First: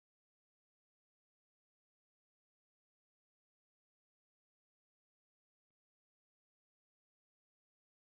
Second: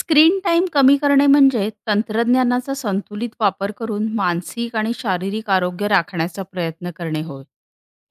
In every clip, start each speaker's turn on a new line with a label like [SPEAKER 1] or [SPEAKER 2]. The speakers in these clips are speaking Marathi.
[SPEAKER 1] स्क्रीन टाइम कमी करणे म्हणजे तंत्रज्ञानाचा संतुलित वापर करून मानसिक आणि शारीरिक आरोग्य राखण्याचा प्रयत्न करणे होय.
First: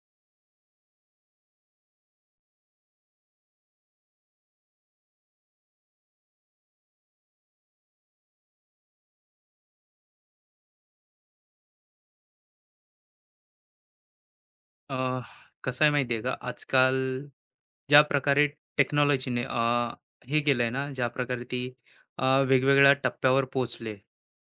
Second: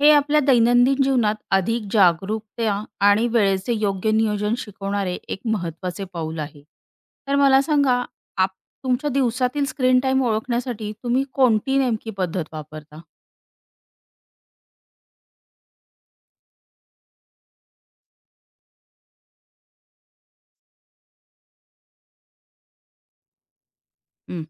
[SPEAKER 1] हे आपल्या दैनंदिन जीवनात अधिक जागरूकता आणि वेळेचे योग्य नियोजन शिकवणारे एक महत्त्वाचे पाऊल आहे. तर मला सांगा, आप तुमच्या दिवसातील स्क्रीन टाईम ओळखण्यासाठी तुम्ही कोणती नेमकी पद्धत वापरता?
[SPEAKER 2] अ, कसं आहे माहिती आहे का, आजकाल ज्या प्रकारे टेक्नॉलॉजीने हे केलंय ना, ज्या प्रकारे ती वेगवेगळ्या टप्प्यावर पोहोचले,
[SPEAKER 1] हं.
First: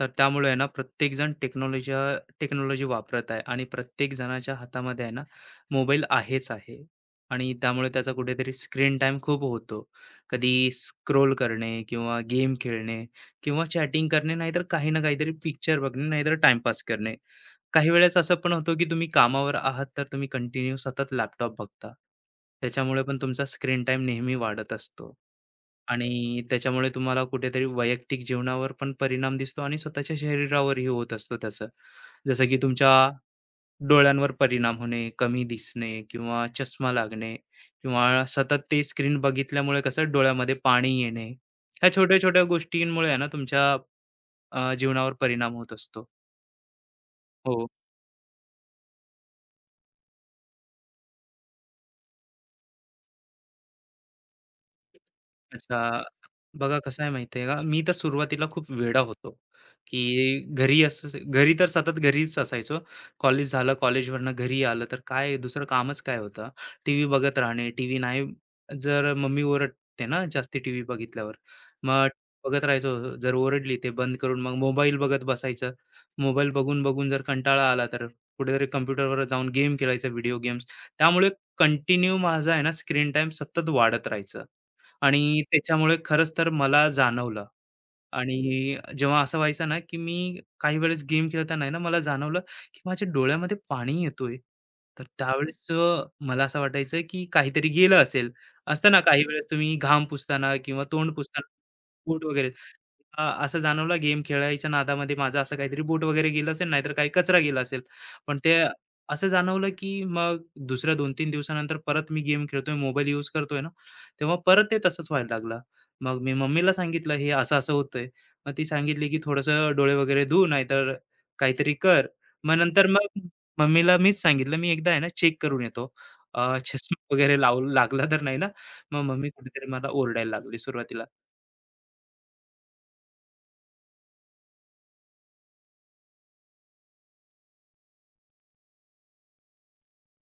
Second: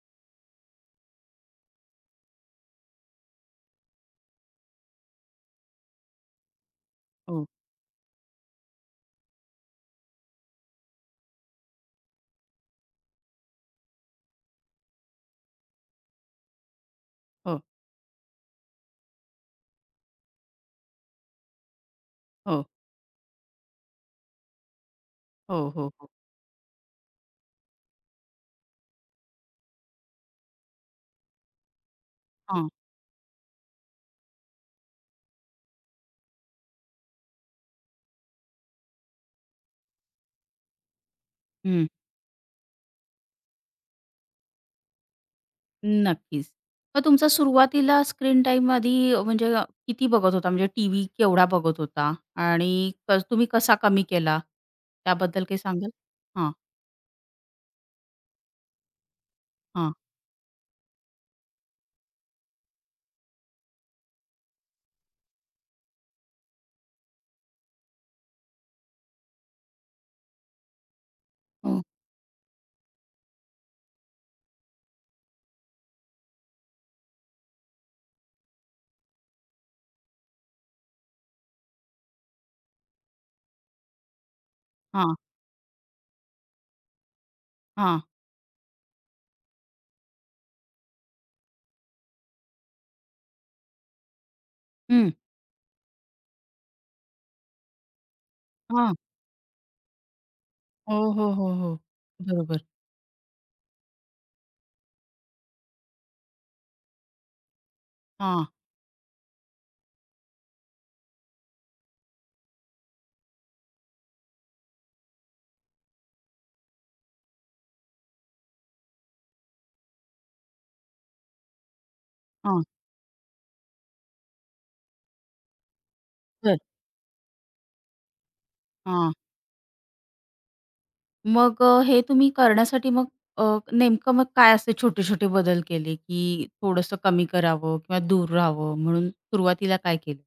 [SPEAKER 2] तर त्यामुळे आहे ना, प्रत्येकजण टेक्नॉलॉजी वापरत आहे आणि प्रत्येक जणाच्या हातामध्ये आहे ना, मोबाईल आहेच आहे
[SPEAKER 1] हो,
[SPEAKER 2] आणि त्यामुळे त्याचा कुठेतरी स्क्रीन टाईम खूप होतो. कधी स्क्रोल करणे किंवा गेम खेळणे किंवा चॅटिंग करणे, नाहीतर काही ना काहीतरी पिक्चर बघणे, नाहीतर टाईमपास करणे.
[SPEAKER 1] हो,
[SPEAKER 2] काही वेळेस असं पण होतं की तुम्ही कामावर आहात तर तुम्ही कंटिन्यू सतत लॅपटॉप बघता.
[SPEAKER 1] हो,
[SPEAKER 2] त्याच्यामुळे पण तुमचा स्क्रीन टाईम नेहमी वाढत असतो
[SPEAKER 1] हो, हो, हो.
[SPEAKER 2] आणि त्याच्यामुळे तुम्हाला कुठेतरी वैयक्तिक जीवनावर पण परिणाम दिसतो आणि स्वतःच्या शरीरावरही होत असतो त्याचा. जसं की
[SPEAKER 1] हां.
[SPEAKER 2] तुमच्या डोळ्यांवर परिणाम होणे, कमी दिसणे किंवा चष्मा लागणे किंवा सतत ते स्क्रीन बघितल्यामुळे कसं डोळ्यामध्ये पाणी येणे. ह्या छोट्या-छोट्या गोष्टींमुळे आहे ना तुमच्या जीवनावर परिणाम होत असतो.
[SPEAKER 1] नक्कीच. मग तुमचा
[SPEAKER 2] हो.
[SPEAKER 1] सुरुवातीला स्क्रीन टाईम आधी म्हणजे किती बघत होता? म्हणजे टीव्ही केवढा बघत होता? आणि तुम्ही कसा कमी केला? त्याबद्दल काही सांगाल?
[SPEAKER 2] अच्छा.
[SPEAKER 1] हां,
[SPEAKER 2] बघा कसं आहे माहिती का, मी तर सुरुवातीला खूप वेडा होतो,
[SPEAKER 1] हां,
[SPEAKER 2] की घरी असं घरी तर सतत घरीच असायचो. कॉलेज झालं, कॉलेजवरनं घरी आलं तर काय दुसरं कामच काय होतं. टीव्ही बघत राहणे, टीव्ही नाही जर मम्मी ओरडते ना जास्ती टीव्ही बघितल्यावर.
[SPEAKER 1] हो,
[SPEAKER 2] मग बघत राहायचो. जर ओरडली ते बंद करून मग मोबाईल बघत बसायचं. मोबाईल बघून, बघून जर कंटाळा आला तर कुठेतरी कॉम्प्युटरवर जाऊन गेम खेळायचा व्हिडिओ गेम्स. त्यामुळे कंटिन्यू माझा आहे ना स्क्रीन टाईम सतत वाढत राहायचं.
[SPEAKER 1] हां,
[SPEAKER 2] आणि त्याच्यामुळे खरंच तर मला जाणवलं
[SPEAKER 1] हां,
[SPEAKER 2] आणि जेव्हा असं व्हायचं ना, की मी काही वेळेस गेम खेळताना आहे ना, मला जाणवलं, की माझ्या डोळ्यामध्ये पाणी येतोय. तर
[SPEAKER 1] हं,
[SPEAKER 2] त्यावेळेस मला असं वाटायचं, की काहीतरी गेलं असेल. असतं
[SPEAKER 1] हां.
[SPEAKER 2] ना काही वेळेस तुम्ही घाम पुसताना किंवा
[SPEAKER 1] हो,
[SPEAKER 2] तोंड
[SPEAKER 1] हो, हो,
[SPEAKER 2] पुसताना
[SPEAKER 1] हो.
[SPEAKER 2] बोट वगैरे
[SPEAKER 1] बरोबर.
[SPEAKER 2] असं जाणवलं गेम खेळायच्या नादामध्ये माझं असं काहीतरी बोट वगैरे गेलं असेल, नाहीतर काही कचरा गेला असेल. पण
[SPEAKER 1] हां,
[SPEAKER 2] ते असं जाणवलं, की मग दुसऱ्या 2-3 दिवसानंतर परत मी गेम खेळतोय, मोबाईल यूज करतोय ना, तेव्हा परत ते तसंच व्हायला लागलं. मग मी मम्मीला सांगितलं, "हे असं-असं होतंय." मग ती सांगितली, की "थोडंसं डोळे वगैरे धुऊ, नाहीतर काहीतरी कर." मग
[SPEAKER 1] हां,
[SPEAKER 2] नंतर मग मम्मीला मीच सांगितलं, "मी एकदा आहे ना चेक करून येतो.
[SPEAKER 1] बरं.
[SPEAKER 2] चष्मा वगैरे लावू लागला तर नाही ना?" मग
[SPEAKER 1] हां.
[SPEAKER 2] मम्मी कुठेतरी मला ओरडायला लागली सुरुवातीला.
[SPEAKER 1] मग हे तुम्ही करण्यासाठी मग अ, नेमकं मग काय असे छोटे-छोटे बदल केले, की थोडंसं कमी करावं किंवा दूर राहावं म्हणून सुरुवातीला काय केलं?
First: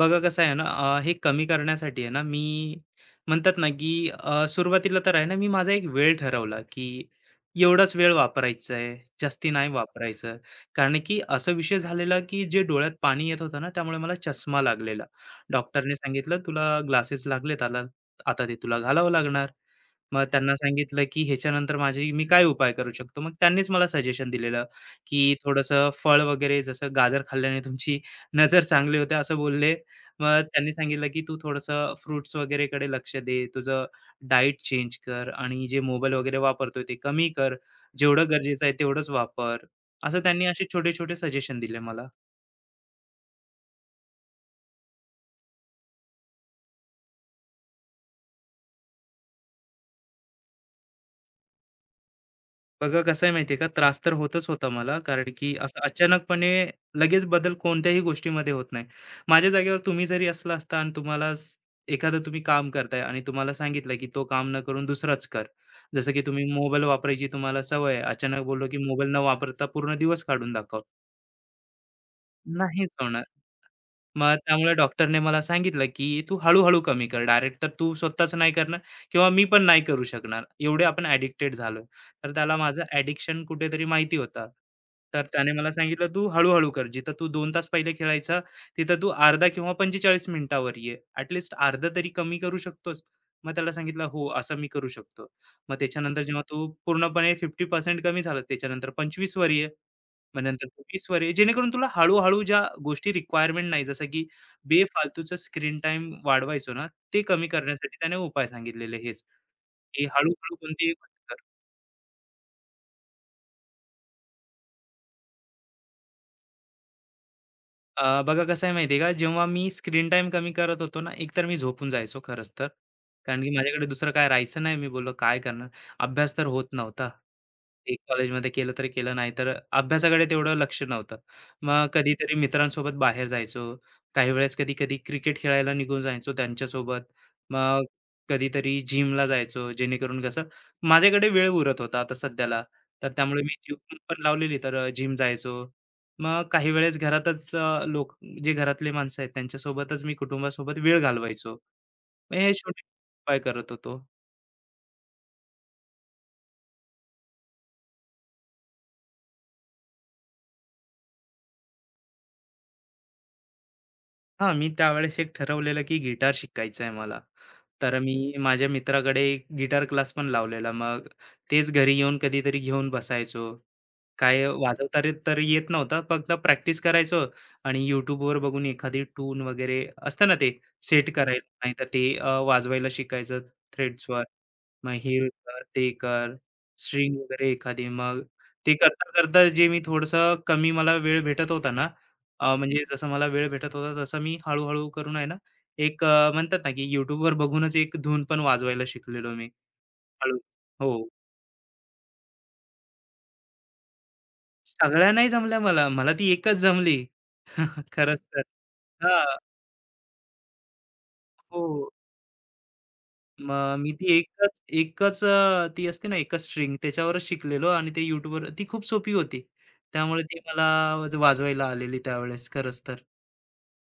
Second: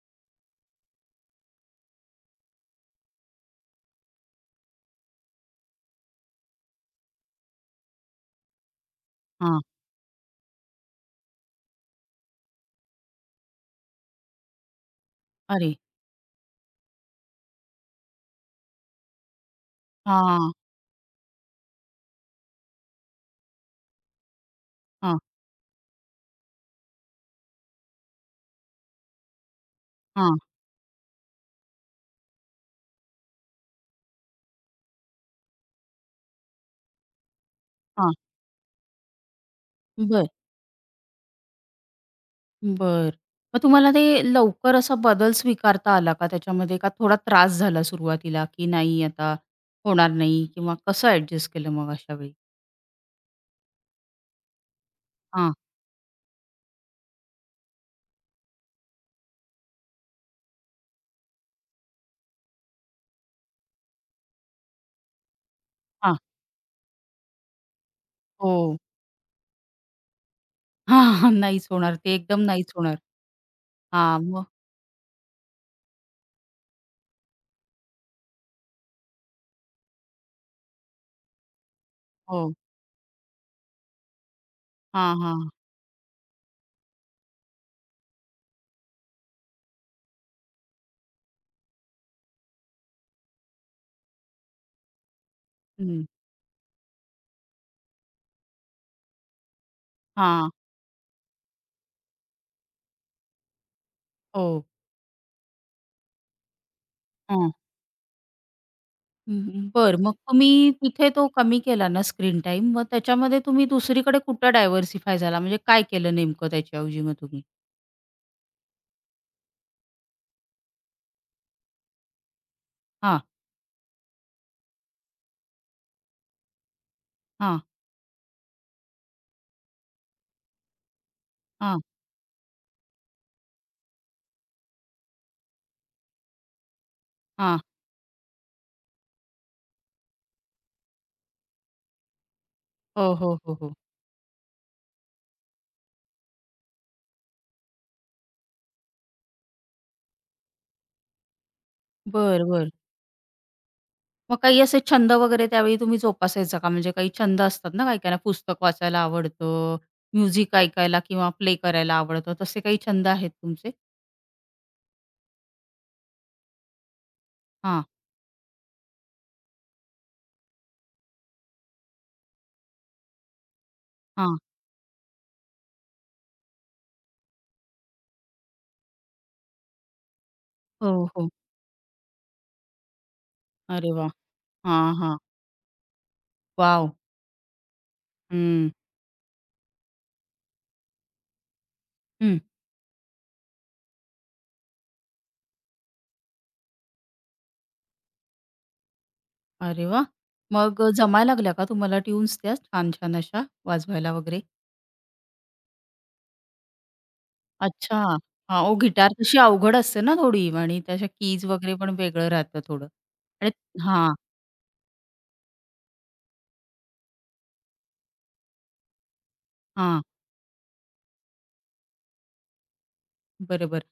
[SPEAKER 2] बघा कसं आहे ना हे कमी करण्यासाठी आहे ना मी म्हणतात ना की सुरुवातीला तर आहे ना मी माझा एक वेळ ठरवला की एवढाच वेळ वापरायचा आहे जास्ती
[SPEAKER 1] हां.
[SPEAKER 2] नाही वापरायचं कारण की असं विषय झालेला की जे डोळ्यात पाणी येत होतं ना त्यामुळे मला चष्मा लागलेला.
[SPEAKER 1] अरे!
[SPEAKER 2] डॉक्टरने सांगितलं तुला ग्लासेस लागलेत आला आता ते तुला घालावं लागणार. मग
[SPEAKER 1] हां,
[SPEAKER 2] त्यांना सांगितलं, की ह्याच्यानंतर माझी मी काय उपाय करू शकतो? मग त्यांनीच मला सजेशन दिलेलं,
[SPEAKER 1] हां,
[SPEAKER 2] की थोडंसं फळ वगैरे जसं गाजर खाल्ल्याने तुमची नजर चांगली होते असं बोलले. मग त्यांनी सांगितलं, की तू थोडंसं फ्रुट्स वगैरेकडे लक्ष दे, तुझं डाएट चेंज कर आणि जे मोबाईल वगैरे वापरतोय ते कमी कर.
[SPEAKER 1] हां.
[SPEAKER 2] जेवढं गरजेचं आहे तेवढंच वापर. असं
[SPEAKER 1] बरं,
[SPEAKER 2] त्यांनी असे छोटे-छोटे सजेशन दिले मला.
[SPEAKER 1] बरं. मग तुम्हाला ते लवकर असा बदल स्वीकारता आला का त्याच्यामध्ये? का थोडा त्रास झाला सुरुवातीला, की नाही आता होणार नाही किंवा कसं ॲडजस्ट केलं मग अशा वेळी?
[SPEAKER 2] बघा कसं आहे माहिती आहे का, त्रास तर होतच होता मला. कारण
[SPEAKER 1] हां,
[SPEAKER 2] की असं अचानकपणे लगेच बदल कोणत्याही गोष्टीमध्ये होत नाही. माझ्या जागेवर तुम्ही जरी असला असता आणि तुम्हाला स एखादं तुम्ही काम करताय आणि तुम्हाला सांगितलं, की तो काम न करून दुसरंच कर. जसं
[SPEAKER 1] हां.
[SPEAKER 2] की तुम्ही मोबाईल वापरायची तुम्हाला सवय आहे. अचानक
[SPEAKER 1] हो.
[SPEAKER 2] बोललो, की मोबाईल न वापरता पूर्ण दिवस काढून दाखव.
[SPEAKER 1] हां, हां. नाहीच होणार. ते एकदम नाहीच
[SPEAKER 2] नाहीच
[SPEAKER 1] होणार.
[SPEAKER 2] होणार.
[SPEAKER 1] हां,
[SPEAKER 2] मग
[SPEAKER 1] मग
[SPEAKER 2] त्यामुळे डॉक्टरने मला सांगितलं, की "तू हळू-हळू कमी कर. डायरेक्ट तर तू स्वतःच नाही करणार किंवा मी पण नाही करू शकणार. एवढे आपण ॲडिक्टेड झालोय." तर
[SPEAKER 1] हो.
[SPEAKER 2] त्याला माझं ॲडिक्शन कुठेतरी माहिती होतं.
[SPEAKER 1] हां,
[SPEAKER 2] तर
[SPEAKER 1] हां.
[SPEAKER 2] त्याने मला सांगितलं, "तू हळू कर. जिथं तू 2 तास पहिले खेळायचा, तिथं तू अर्धा किंवा 45 मिनिटावर ये. ॲटलीस्ट अर्धा तरी कमी करू शकतोस." मग त्याला सांगितलं, "हो, असं मी करू शकतो." मग
[SPEAKER 1] हं.
[SPEAKER 2] त्याच्यानंतर जेव्हा तू पूर्णपणे 50% कमी झालं, त्याच्यानंतर 25वर वर ये. मग
[SPEAKER 1] हां.
[SPEAKER 2] नंतर तू 20वर ये, जेणेकरून तुला हळू-हळू ज्या गोष्टी रिक्वायरमेंट नाही, जसं की
[SPEAKER 1] हो.
[SPEAKER 2] बेफालतूचा स्क्रीन टाईम वाढवायचो ना, ते कमी
[SPEAKER 1] हां.
[SPEAKER 2] करण्यासाठी त्याने उपाय सांगितलेले हेच,
[SPEAKER 1] हं, बरं.
[SPEAKER 2] की
[SPEAKER 1] मग
[SPEAKER 2] हळू-हळू
[SPEAKER 1] तुम्ही
[SPEAKER 2] कोणती
[SPEAKER 1] तिथे तो कमी केला ना स्क्रीन टाईम, मग त्याच्यामध्ये तुम्ही दुसरीकडे कुठं डायव्हर्सिफाय झाला? म्हणजे काय केलं नेमकं त्याच्याऐवजी मग तुम्ही?
[SPEAKER 2] बघा कसं आहे माहिती का, जेव्हा मी स्क्रीन टाइम कमी करत होतो ना, एकतर मी झोपून जायचो खरंच तर.
[SPEAKER 1] हां,
[SPEAKER 2] कारण की माझ्याकडे दुसरं काय राहायचं नाही. मी बोललो काय करणार? अभ्यास तर होत नव्हता.
[SPEAKER 1] हां,
[SPEAKER 2] एक कॉलेजमध्ये केलं तर केलं, नाही तर अभ्यासाकडे तेवढं लक्ष नव्हतं.
[SPEAKER 1] हां,
[SPEAKER 2] मग कधीतरी मित्रांसोबत बाहेर जायचो. काही वेळेस कधी-कधी क्रिकेट खेळायला निघून जायचो त्यांच्यासोबत.
[SPEAKER 1] हां.
[SPEAKER 2] मग कधीतरी जिमला जायचो, जेणेकरून कसं माझ्याकडे वेळ उरत होता आता सध्याला. तर
[SPEAKER 1] हो, हो,
[SPEAKER 2] त्यामुळे मी
[SPEAKER 1] हो, हो.
[SPEAKER 2] जिम पण लावलेली, तर जिम जायचो. मग काही वेळेस घरातच लोक जे घरातले माणसं आहेत त्यांच्यासोबतच मी कुटुंबासोबत वेळ घालवायचो. मग
[SPEAKER 1] बर
[SPEAKER 2] हे
[SPEAKER 1] बर।
[SPEAKER 2] छोटे उपाय करत होतो.
[SPEAKER 1] मग काही असे छंद वगैरे त्यावेळी तुम्ही जोपासायचा का? म्हणजे काही छंद असतात ना काही-काहींना पुस्तक वाचायला आवडतं, म्युझिक ऐकायला किंवा प्ले करायला आवडतं. तसे काही छंद आहेत तुमचे?
[SPEAKER 2] हां, मी त्यावेळेस एक ठरवलेलं की गिटार शिकायचं आहे मला.
[SPEAKER 1] हां,
[SPEAKER 2] तर मी माझ्या मित्राकडे एक गिटार क्लास पण लावलेला. मग तेच घरी येऊन कधीतरी घेऊन बसायचो.
[SPEAKER 1] हां.
[SPEAKER 2] काय वाजवता रे तर येत नव्हता. फक्त प्रॅक्टिस करायचो आणि YouTubeवर बघून एखादी ट्यून वगैरे असतं ना ते
[SPEAKER 1] हो,
[SPEAKER 2] सेट
[SPEAKER 1] हो.
[SPEAKER 2] करायचं. नाहीतर ते वाजवायला शिकायचं
[SPEAKER 1] अरे वाह!
[SPEAKER 2] थ्रेड्सवर. मग
[SPEAKER 1] हां, हां.
[SPEAKER 2] हे कर, ते कर,
[SPEAKER 1] वॉव!
[SPEAKER 2] स्ट्रिंग वगैरे एखादी. मग
[SPEAKER 1] हं,
[SPEAKER 2] ते करता-करता जे मी थोडंसं कमी मला वेळ भेटत होता ना,
[SPEAKER 1] हं.
[SPEAKER 2] म्हणजे जसं मला वेळ भेटत होता तसं मी हळू-हळू करून आहे ना, एक म्हणतात ना, की YouTubeवर बघूनच एक धून पण वाजवायला शिकलेलो मी.
[SPEAKER 1] अरे वाह!
[SPEAKER 2] हळू
[SPEAKER 1] मग
[SPEAKER 2] हो.
[SPEAKER 1] जमायला लागल्या का तुम्हाला ट्यून्स त्या छान-छान अशा वाजवायला वगैरे?
[SPEAKER 2] सगळ्या नाही जमल्या मला. मला ती एकच जमली.
[SPEAKER 1] अच्छा.
[SPEAKER 2] खरंच तर.
[SPEAKER 1] हां, ओ गिटार
[SPEAKER 2] हां.
[SPEAKER 1] तशी अवघड असते ना थोडी आणि त्याच्या कीज
[SPEAKER 2] हो.
[SPEAKER 1] वगैरे पण वेगळं राहतं थोडं आणि
[SPEAKER 2] मग मी ती
[SPEAKER 1] हां,
[SPEAKER 2] एकच एकच अ, ती असते ना एकच स्ट्रिंग त्याच्यावरच शिकलेलो आणि ते YouTubeवर ती खूप सोपी होती.
[SPEAKER 1] हां.
[SPEAKER 2] त्यामुळे ती मला वाजवायला आलेली त्यावेळेस खरंच तर.
[SPEAKER 1] बरोबर.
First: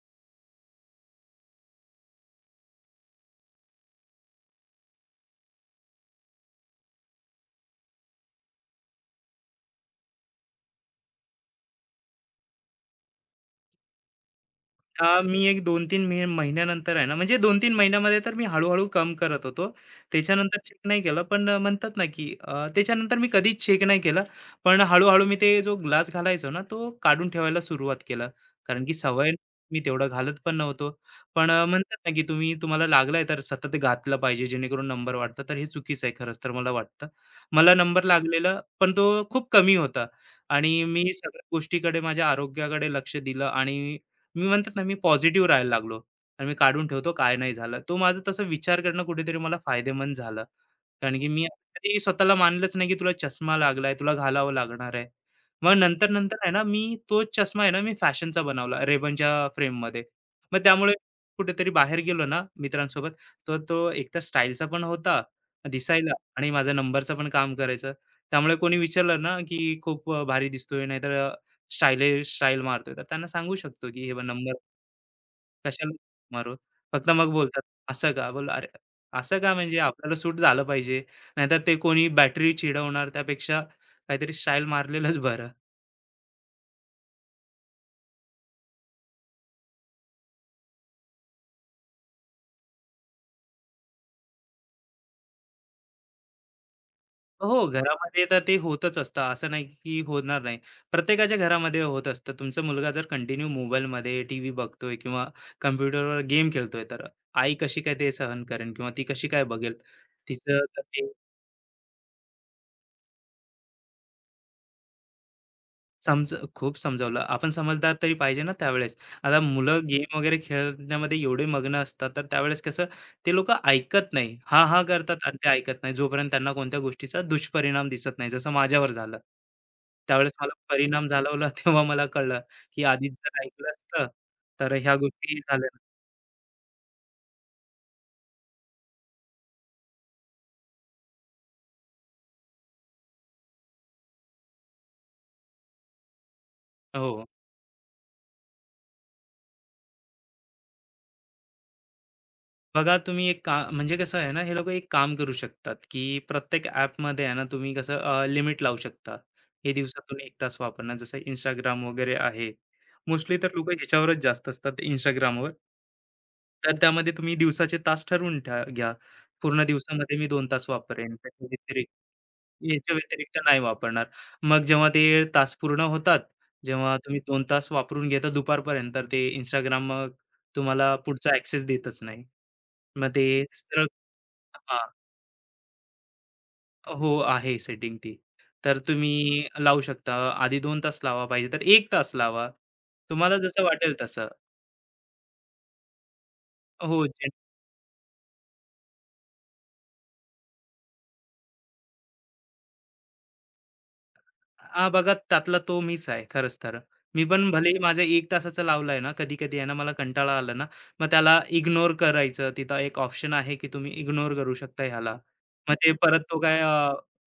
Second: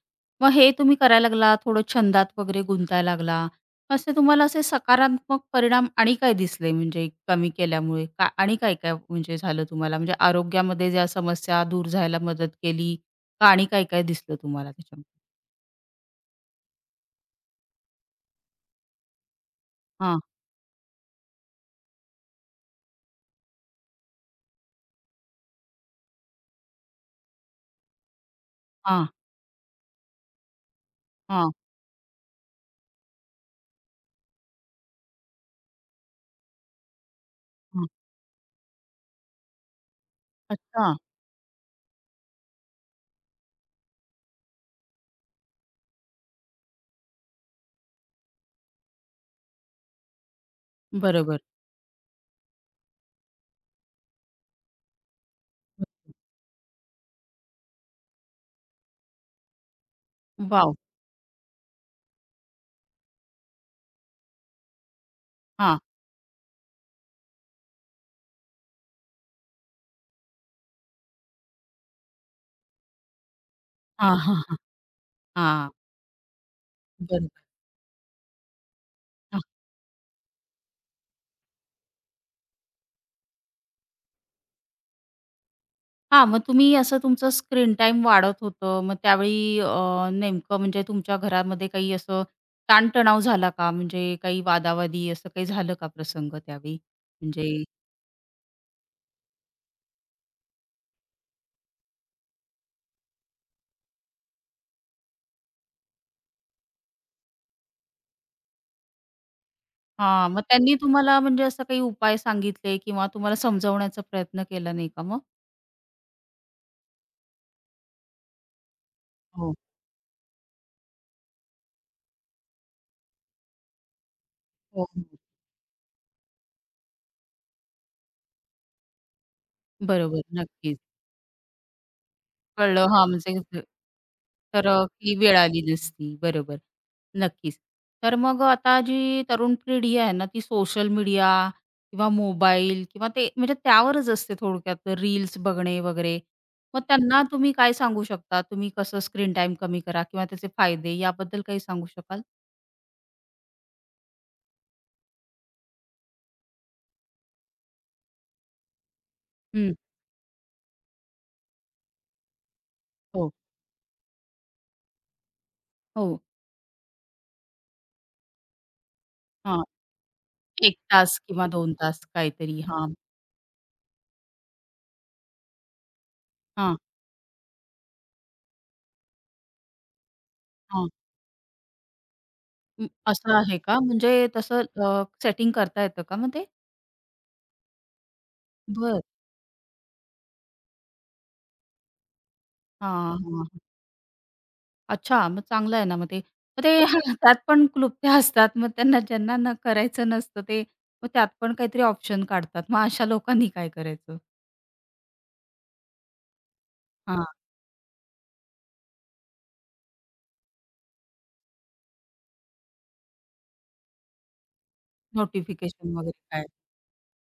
[SPEAKER 1] मग हे तुम्ही करायला लागला, थोडं छंदात वगैरे गुंतायला लागला. असे तुम्हाला असे सकारात्मक परिणाम आणि काय दिसले म्हणजे कमी केल्यामुळे? का आणि काय-काय म्हणजे झालं तुम्हाला? म्हणजे आरोग्यामध्ये ज्या समस्या दूर जायला मदत केली का आणि काय-काय दिसलं तुम्हाला त्याच्यामध्ये?
[SPEAKER 2] मी एक 2-3 मे महिन्यानंतर आहे ना, म्हणजे 2-3 महिन्यामध्ये तर मी हळू-हळू कम करत होतो.
[SPEAKER 1] हां,
[SPEAKER 2] त्याच्यानंतर चेक नाही केलं. पण म्हणतात ना, की त्याच्यानंतर मी कधीच चेक नाही केलं. पण हळू मी ते जो ग्लास घालायचो ना, तो काढून ठेवायला सुरुवात केलं. कारण की
[SPEAKER 1] हां,
[SPEAKER 2] सवय मी तेवढं घालत पण नव्हतो. पण
[SPEAKER 1] हां,
[SPEAKER 2] म्हणतात ना, की तुम्ही तुम्हाला लागलाय तर सतत घातलं पाहिजे जेणेकरून नंबर वाढतं. तर हे चुकीचं आहे खरंच तर मला वाटतं. मला
[SPEAKER 1] हां.
[SPEAKER 2] नंबर लागलेला पण तो खूप कमी होता आणि
[SPEAKER 1] अच्छा.
[SPEAKER 2] मी सगळ्या गोष्टीकडे माझ्या आरोग्याकडे लक्ष दिलं आणि मी म्हणतात ना, मी पॉझिटिव्ह राहायला लागलो आणि मी काढून ठेवतो, काय नाही झालं. तो माझा तसा विचार करणं कुठेतरी मला फायदेमंद झालं. कारण की
[SPEAKER 1] बरोबर.
[SPEAKER 2] मी असं कधी स्वतःला मानलंच नाही, की तुला चष्मा लागलाय, तुला घालावा लागणार आहे. मग नंतर-नंतर आहे ना, मी तोच चष्मा आहे ना, मी फॅशनचा बनवला Ray-Banच्या फ्रेममध्ये. मग
[SPEAKER 1] वॉव!
[SPEAKER 2] त्यामुळे कुठेतरी बाहेर गेलो ना मित्रांसोबत, तर तो एकतर स्टाईलचा पण होता
[SPEAKER 1] हां.
[SPEAKER 2] दिसायला आणि माझा नंबरचं पण काम करायचं. त्यामुळे कोणी विचारलं ना, की "खूप भारी दिसतोय, नाहीतर स्टाईल मारतोय." तर त्यांना सांगू शकतो, की
[SPEAKER 1] हां,
[SPEAKER 2] "हे
[SPEAKER 1] हां,
[SPEAKER 2] नंबर
[SPEAKER 1] हां. हां.
[SPEAKER 2] कशाला मारू?" फक्त
[SPEAKER 1] बरोबर.
[SPEAKER 2] मग बोलतात, "असं का?" बोललो, "अरे असं का म्हणजे आपल्याला सूट झालं पाहिजे. नाहीतर ते कोणी बॅटरी चिडवणार त्यापेक्षा काहीतरी शाईल मारलेलंच बरं."
[SPEAKER 1] हां, मग तुम्ही असं तुमचं स्क्रीन टाईम वाढत होतं. मग त्यावेळी नेमकं म्हणजे तुमच्या घरामध्ये काही असं ताणतणाव झाला का? म्हणजे काही वादावादी असं काही झालं का प्रसंग त्यावेळी? म्हणजे
[SPEAKER 2] हो, घरामध्ये तर ते होतच असतं. असं नाही की होणार नाही. प्रत्येकाच्या घरामध्ये होत असतं. तुमचा मुलगा जर कंटिन्यू मोबाईलमध्ये टीव्ही बघतोय किंवा कॉम्प्युटरवर गेम खेळतोय, तर आई कशी काय ते सहन करेन किंवा ती कशी काय बघेल?
[SPEAKER 1] हां, मग
[SPEAKER 2] तिचं
[SPEAKER 1] त्यांनी तुम्हाला म्हणजे असं काही उपाय सांगितले किंवा तुम्हाला समजवण्याचा प्रयत्न केला नाही का मग?
[SPEAKER 2] समज खूप समजावलं. आपण समजदार तरी पाहिजे ना त्यावेळेस. आता
[SPEAKER 1] हो.
[SPEAKER 2] मुलं गेम वगैरे खेळण्यामध्ये एवढे मग्न असतात, तर त्यावेळेस कसं ते लोकं ऐकत नाही. हां, हां
[SPEAKER 1] हो, हो.
[SPEAKER 2] करतात आणि ते ऐकत नाही, जोपर्यंत त्यांना कोणत्या गोष्टीचा दुष्परिणाम दिसत नाही. जसं माझ्यावर झालं.
[SPEAKER 1] बरोबर,
[SPEAKER 2] त्यावेळेस मला
[SPEAKER 1] नक्कीच.
[SPEAKER 2] परिणाम जाणवला तेव्हा मला कळलं, की
[SPEAKER 1] कळलं. हां,
[SPEAKER 2] आधीच
[SPEAKER 1] म्हणजे
[SPEAKER 2] जर ऐकलं असतं,
[SPEAKER 1] तर
[SPEAKER 2] तर ह्या
[SPEAKER 1] ही वेळ
[SPEAKER 2] गोष्टी
[SPEAKER 1] आली
[SPEAKER 2] झाल्या न
[SPEAKER 1] नसती. बरोबर. नक्कीच. तर मग आता जी तरुण पिढी आहे ना, ती सोशल मीडिया किंवा मोबाईल किंवा ते म्हणजे त्यावरच असते थोडक्यात रील्स बघणे वगैरे. मग त्यांना
[SPEAKER 2] हो.
[SPEAKER 1] तुम्ही काय सांगू शकता? तुम्ही कसं स्क्रीन टाइम कमी करा किंवा त्याचे फायदे याबद्दल काही सांगू शकाल?
[SPEAKER 2] बघा तुम्ही एक का म्हणजे कसं आहे ना, हे लोकं एक काम करू शकतात, की प्रत्येक ॲपमध्ये आहे ना, तुम्ही कसं लिमिट लावू शकता. हे
[SPEAKER 1] हं.
[SPEAKER 2] दिवसातून एक तास वापरणार. जसं इंस्टाग्राम वगैरे आहे.
[SPEAKER 1] हो,
[SPEAKER 2] मोस्टली तर लोकं ह्याच्यावरच जास्त असतात Instagramवर.
[SPEAKER 1] हो.
[SPEAKER 2] तर त्यामध्ये तुम्ही दिवसाचे तास ठरवून ठ्या घ्या.
[SPEAKER 1] हां.
[SPEAKER 2] पूर्ण दिवसामध्ये मी 2 तास
[SPEAKER 1] 1
[SPEAKER 2] वापरेन.
[SPEAKER 1] तास
[SPEAKER 2] त्याच्या
[SPEAKER 1] किंवा 2
[SPEAKER 2] व्यतिरिक्त
[SPEAKER 1] तास काहीतरी. हां,
[SPEAKER 2] याच्या व्यतिरिक्त नाही वापरणार. मग जेव्हा ते तास पूर्ण होतात,
[SPEAKER 1] हां,
[SPEAKER 2] जेव्हा तुम्ही 2 तास वापरून घेता दुपारपर्यंत, तर ते Instagram मग
[SPEAKER 1] हां.
[SPEAKER 2] तुम्हाला पुढचा ॲक्सेस देतच नाही.
[SPEAKER 1] अं,
[SPEAKER 2] मग
[SPEAKER 1] असं
[SPEAKER 2] ते
[SPEAKER 1] आहे का?
[SPEAKER 2] सरळ
[SPEAKER 1] म्हणजे तसं
[SPEAKER 2] हां,
[SPEAKER 1] सेटिंग करता येतं का मग ते?
[SPEAKER 2] हो, आहे सेटिंग ती. तर तुम्ही लावू शकता. आधी 2 तास लावा पाहिजे तर एक तास लावा.
[SPEAKER 1] हां,
[SPEAKER 2] तुम्हाला
[SPEAKER 1] हां.
[SPEAKER 2] जसं वाटेल तसं.
[SPEAKER 1] अच्छा, मग चांगलं आहे ना मग ते. मग ते
[SPEAKER 2] हो, जे
[SPEAKER 1] त्यात पण क्लुप्त्या असतात. मग त्यांना ज्यांना न करायचं नसतं ते मग त्यात पण काहीतरी ऑप्शन काढतात. मग अशा लोकांनी काय करायचं?
[SPEAKER 2] हां, बघा त्यातला तो मीच आहे खरंच तर. मी
[SPEAKER 1] हां,
[SPEAKER 2] पण भलेही माझा 1 तासाचा लावलाय ना, कधी-कधी आहे ना मला कंटाळा आला ना, मग त्याला इग्नोर करायचं. तिथं एक ऑप्शन आहे की तुम्ही इग्नोर करू शकता ह्याला. मग ते
[SPEAKER 1] नोटिफिकेशन वगैरे
[SPEAKER 2] परत तो
[SPEAKER 1] काय?
[SPEAKER 2] काय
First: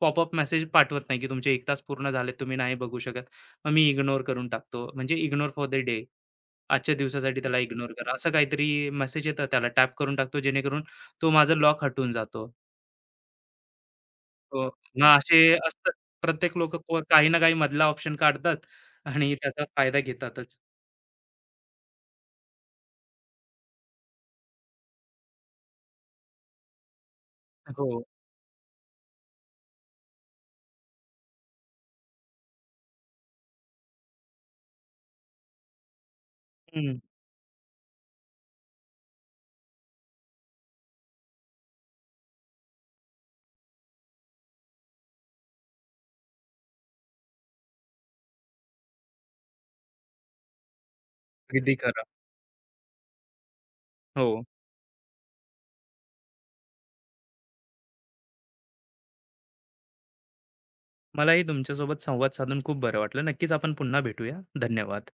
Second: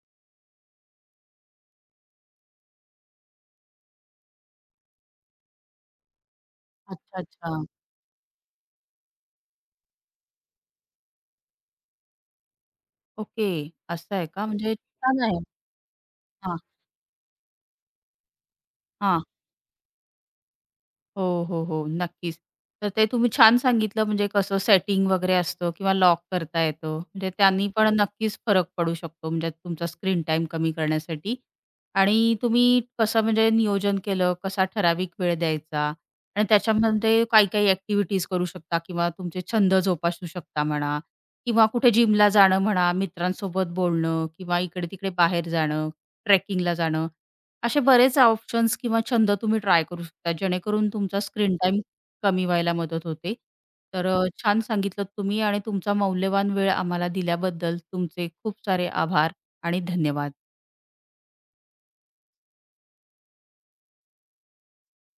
[SPEAKER 2] पॉपअप मेसेज पाठवत नाही की तुमचे 1 तास पूर्ण झाले, तुम्ही नाही बघू शकत. मग मी इग्नोर करून टाकतो. म्हणजे इग्नोर फॉर द डे. आजच्या
[SPEAKER 1] अच्छा,
[SPEAKER 2] दिवसासाठी त्याला हं.
[SPEAKER 1] अच्छा.
[SPEAKER 2] इग्नोर करा. असं काहीतरी मेसेज येतात त्याला टॅप करून टाकतो जेणेकरून तो माझा लॉक हटून जातो.
[SPEAKER 1] ओके. असं आहे का?
[SPEAKER 2] तो
[SPEAKER 1] म्हणजे
[SPEAKER 2] मग
[SPEAKER 1] छान
[SPEAKER 2] असे
[SPEAKER 1] आहे.
[SPEAKER 2] असतात प्रत्येक
[SPEAKER 1] हां,
[SPEAKER 2] लोक काही ना काही मधला ऑप्शन काढतात
[SPEAKER 1] हां.
[SPEAKER 2] आणि त्याचा फायदा घेतातच.
[SPEAKER 1] हो, हो, हो. नक्कीच. तर ते तुम्ही छान सांगितलं म्हणजे कसं सेटिंग वगैरे असतं किंवा लॉक करता येतं. म्हणजे त्यांनी पण
[SPEAKER 2] हो.
[SPEAKER 1] नक्कीच फरक पडू शकतो म्हणजे तुमचा स्क्रीन टाईम कमी करण्यासाठी. आणि तुम्ही कसं म्हणजे नियोजन केलं, कसा ठराविक वेळ द्यायचा आणि
[SPEAKER 2] हं.
[SPEAKER 1] त्याच्यामध्ये काही-काही ॲक्टिव्हिटीज करू शकता किंवा तुमचे छंद जोपासू शकता म्हणा किंवा कुठे जिमला जाणं म्हणा, मित्रांसोबत बोलणं किंवा इकडे-तिकडे बाहेर जाणं, ट्रेकिंगला जाणं. असे बरेच ऑप्शन्स किंवा छंद तुम्ही ट्राय करू शकता, जेणेकरून तुमचा स्क्रीन
[SPEAKER 2] अगदी
[SPEAKER 1] टाईम
[SPEAKER 2] खरं.
[SPEAKER 1] कमी व्हायला मदत होते. तर
[SPEAKER 2] हो.
[SPEAKER 1] छान सांगितलत तुम्ही आणि तुमचा मौल्यवान वेळ आम्हाला दिल्याबद्दल तुमचे खूप सारे आभार आणि धन्यवाद.
[SPEAKER 2] मलाही तुमच्यासोबत संवाद साधून खूप बरं वाटलं. नक्कीच आपण पुन्हा भेटूया. धन्यवाद.